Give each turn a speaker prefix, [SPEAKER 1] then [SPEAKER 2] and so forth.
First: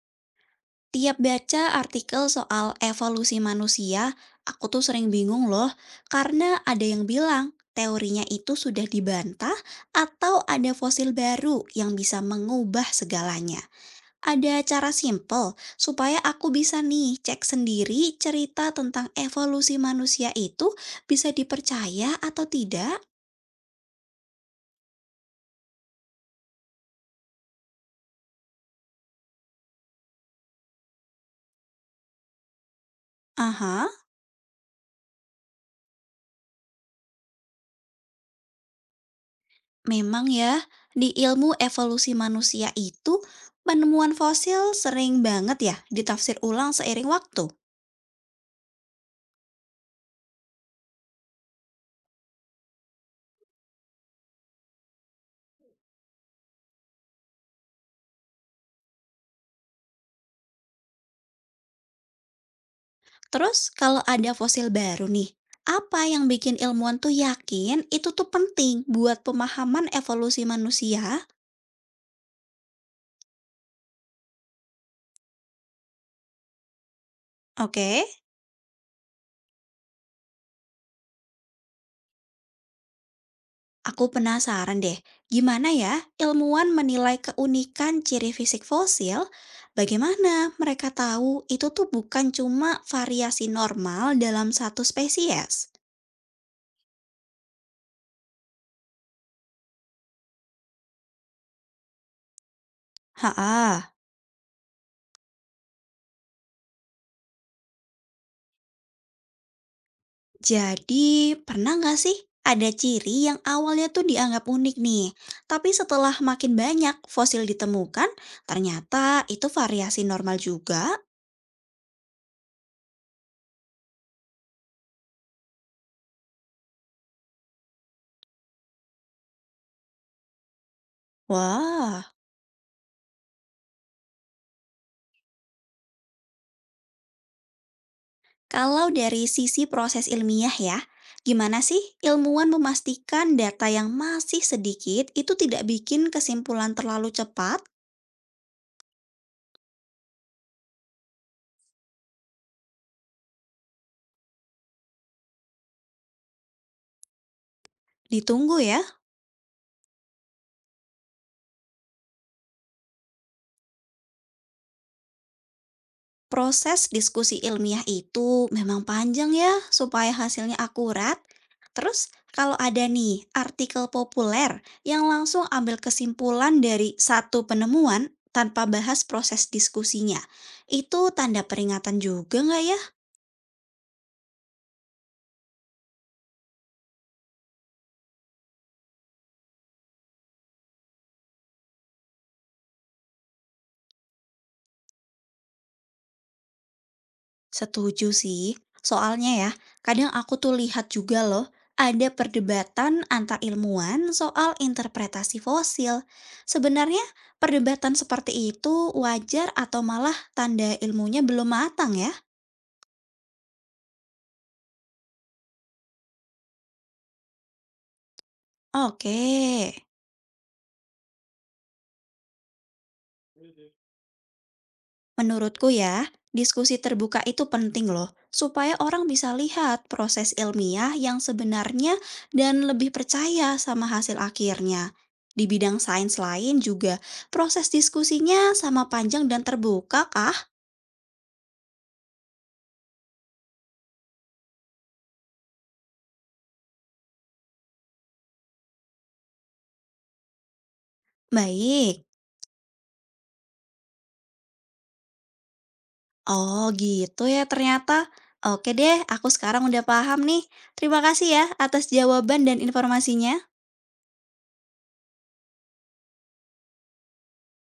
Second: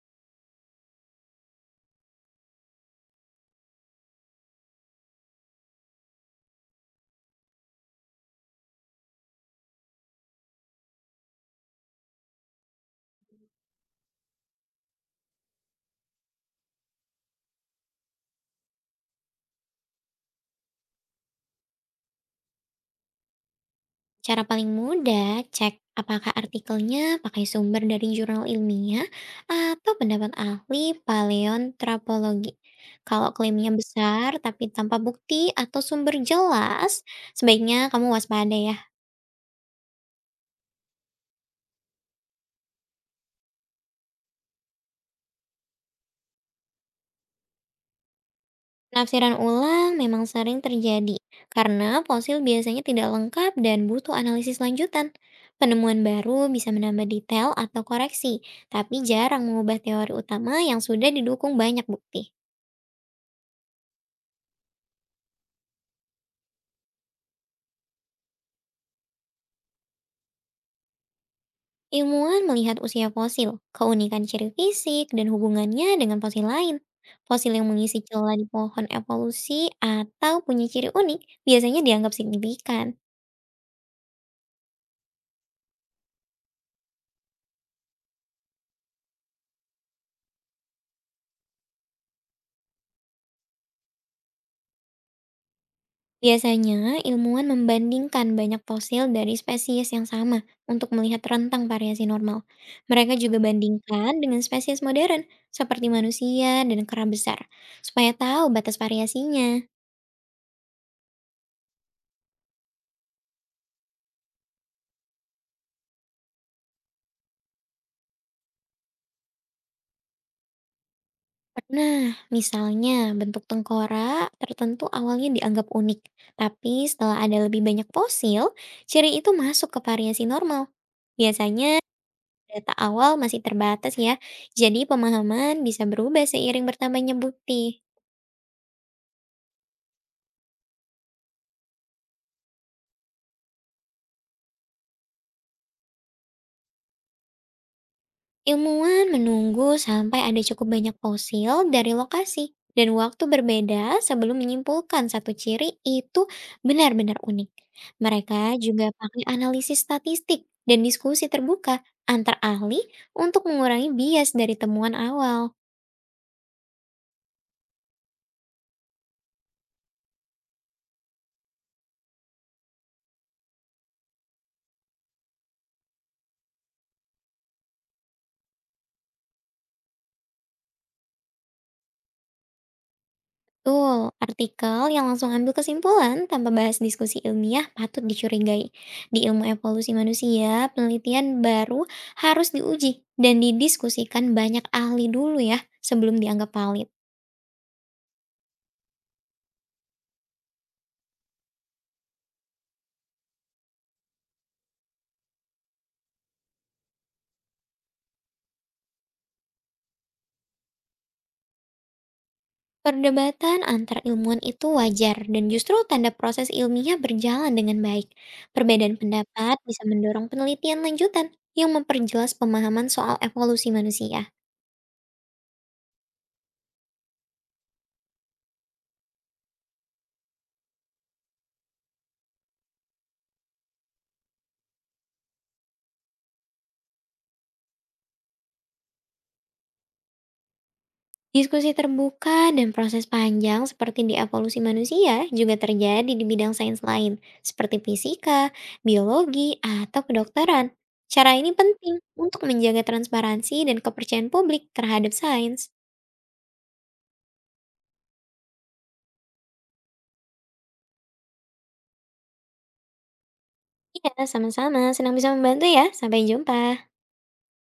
[SPEAKER 1] Tiap baca artikel soal evolusi manusia, aku tuh sering bingung loh, karena ada yang bilang teorinya itu sudah dibantah atau ada fosil baru yang bisa mengubah segalanya. Ada cara simple supaya aku bisa nih cek sendiri cerita tentang evolusi manusia itu bisa dipercaya atau tidak?
[SPEAKER 2] Cara paling mudah, cek apakah artikelnya pakai sumber dari jurnal ilmiah atau pendapat ahli paleontropologi. Kalau klaimnya
[SPEAKER 1] Aha.
[SPEAKER 2] besar tapi tanpa bukti atau sumber jelas, sebaiknya kamu waspada ya.
[SPEAKER 1] Memang ya, di ilmu evolusi manusia itu, penemuan fosil sering banget ya ditafsir ulang seiring waktu.
[SPEAKER 2] Penafsiran ulang memang sering terjadi karena fosil biasanya tidak lengkap dan butuh analisis lanjutan. Penemuan baru bisa menambah detail atau koreksi, tapi jarang mengubah teori utama yang sudah didukung banyak bukti.
[SPEAKER 1] Terus kalau ada fosil baru nih, apa yang bikin ilmuwan tuh yakin itu tuh penting buat pemahaman evolusi manusia?
[SPEAKER 2] Ilmuwan melihat usia fosil, keunikan ciri fisik, dan hubungannya dengan fosil lain. Fosil yang
[SPEAKER 1] Oke,
[SPEAKER 2] mengisi celah di pohon evolusi atau punya ciri unik biasanya dianggap signifikan.
[SPEAKER 1] aku penasaran deh, gimana ya ilmuwan menilai keunikan ciri fisik fosil? Bagaimana mereka tahu itu tuh bukan cuma variasi normal dalam satu spesies?
[SPEAKER 2] Biasanya, ilmuwan membandingkan banyak fosil dari spesies yang sama untuk melihat rentang variasi normal. Mereka juga
[SPEAKER 1] Ha.
[SPEAKER 2] bandingkan dengan spesies modern, seperti manusia dan kera besar, supaya tahu batas variasinya.
[SPEAKER 1] Jadi, pernah nggak sih ada ciri yang awalnya tuh dianggap unik nih, tapi setelah makin banyak fosil ditemukan, ternyata itu variasi normal juga?
[SPEAKER 2] Pernah, misalnya bentuk tengkorak tertentu awalnya dianggap unik, tapi setelah ada lebih banyak fosil, ciri itu masuk ke variasi normal. Biasanya
[SPEAKER 1] Wah,
[SPEAKER 2] data awal masih terbatas ya, jadi pemahaman bisa berubah seiring bertambahnya bukti.
[SPEAKER 1] kalau dari sisi proses ilmiah ya, gimana sih ilmuwan memastikan data yang masih sedikit itu tidak bikin kesimpulan terlalu cepat?
[SPEAKER 2] Ilmuwan menunggu sampai ada cukup banyak fosil dari lokasi dan waktu berbeda sebelum menyimpulkan satu ciri itu benar-benar unik. Mereka
[SPEAKER 1] Ditunggu ya.
[SPEAKER 2] juga pakai analisis statistik dan diskusi terbuka antar ahli untuk mengurangi bias dari temuan awal.
[SPEAKER 1] Proses diskusi ilmiah itu memang panjang ya, supaya hasilnya akurat. Terus, kalau ada nih artikel populer yang langsung ambil kesimpulan dari satu penemuan tanpa bahas proses diskusinya, itu tanda peringatan juga nggak ya?
[SPEAKER 2] Betul, artikel yang langsung ambil kesimpulan tanpa bahas diskusi ilmiah patut dicurigai. Di ilmu evolusi manusia, penelitian baru harus diuji dan didiskusikan banyak ahli dulu ya sebelum dianggap valid.
[SPEAKER 1] Setuju sih, soalnya ya, kadang aku tuh lihat juga loh, ada perdebatan antar ilmuwan soal interpretasi fosil. Sebenarnya, perdebatan seperti itu wajar atau malah tanda ilmunya belum matang ya?
[SPEAKER 2] Perdebatan antar ilmuwan itu wajar dan justru tanda proses ilmiah berjalan dengan baik. Perbedaan
[SPEAKER 1] Oke.
[SPEAKER 2] pendapat bisa mendorong penelitian lanjutan yang memperjelas pemahaman soal evolusi manusia.
[SPEAKER 1] Menurutku ya, diskusi terbuka itu penting loh, supaya orang bisa lihat proses ilmiah yang sebenarnya dan lebih percaya sama hasil akhirnya. Di bidang sains lain juga, proses diskusinya sama panjang dan terbuka kah?
[SPEAKER 2] Diskusi terbuka dan proses panjang seperti di evolusi manusia juga terjadi di bidang sains lain, seperti fisika, biologi, atau kedokteran. Cara ini penting
[SPEAKER 1] Baik.
[SPEAKER 2] untuk menjaga transparansi dan kepercayaan publik terhadap sains.
[SPEAKER 1] Oh gitu ya ternyata. Oke deh, aku sekarang udah paham nih. Terima kasih ya atas jawaban dan informasinya.
[SPEAKER 2] Iya, sama-sama. Senang bisa membantu ya. Sampai jumpa.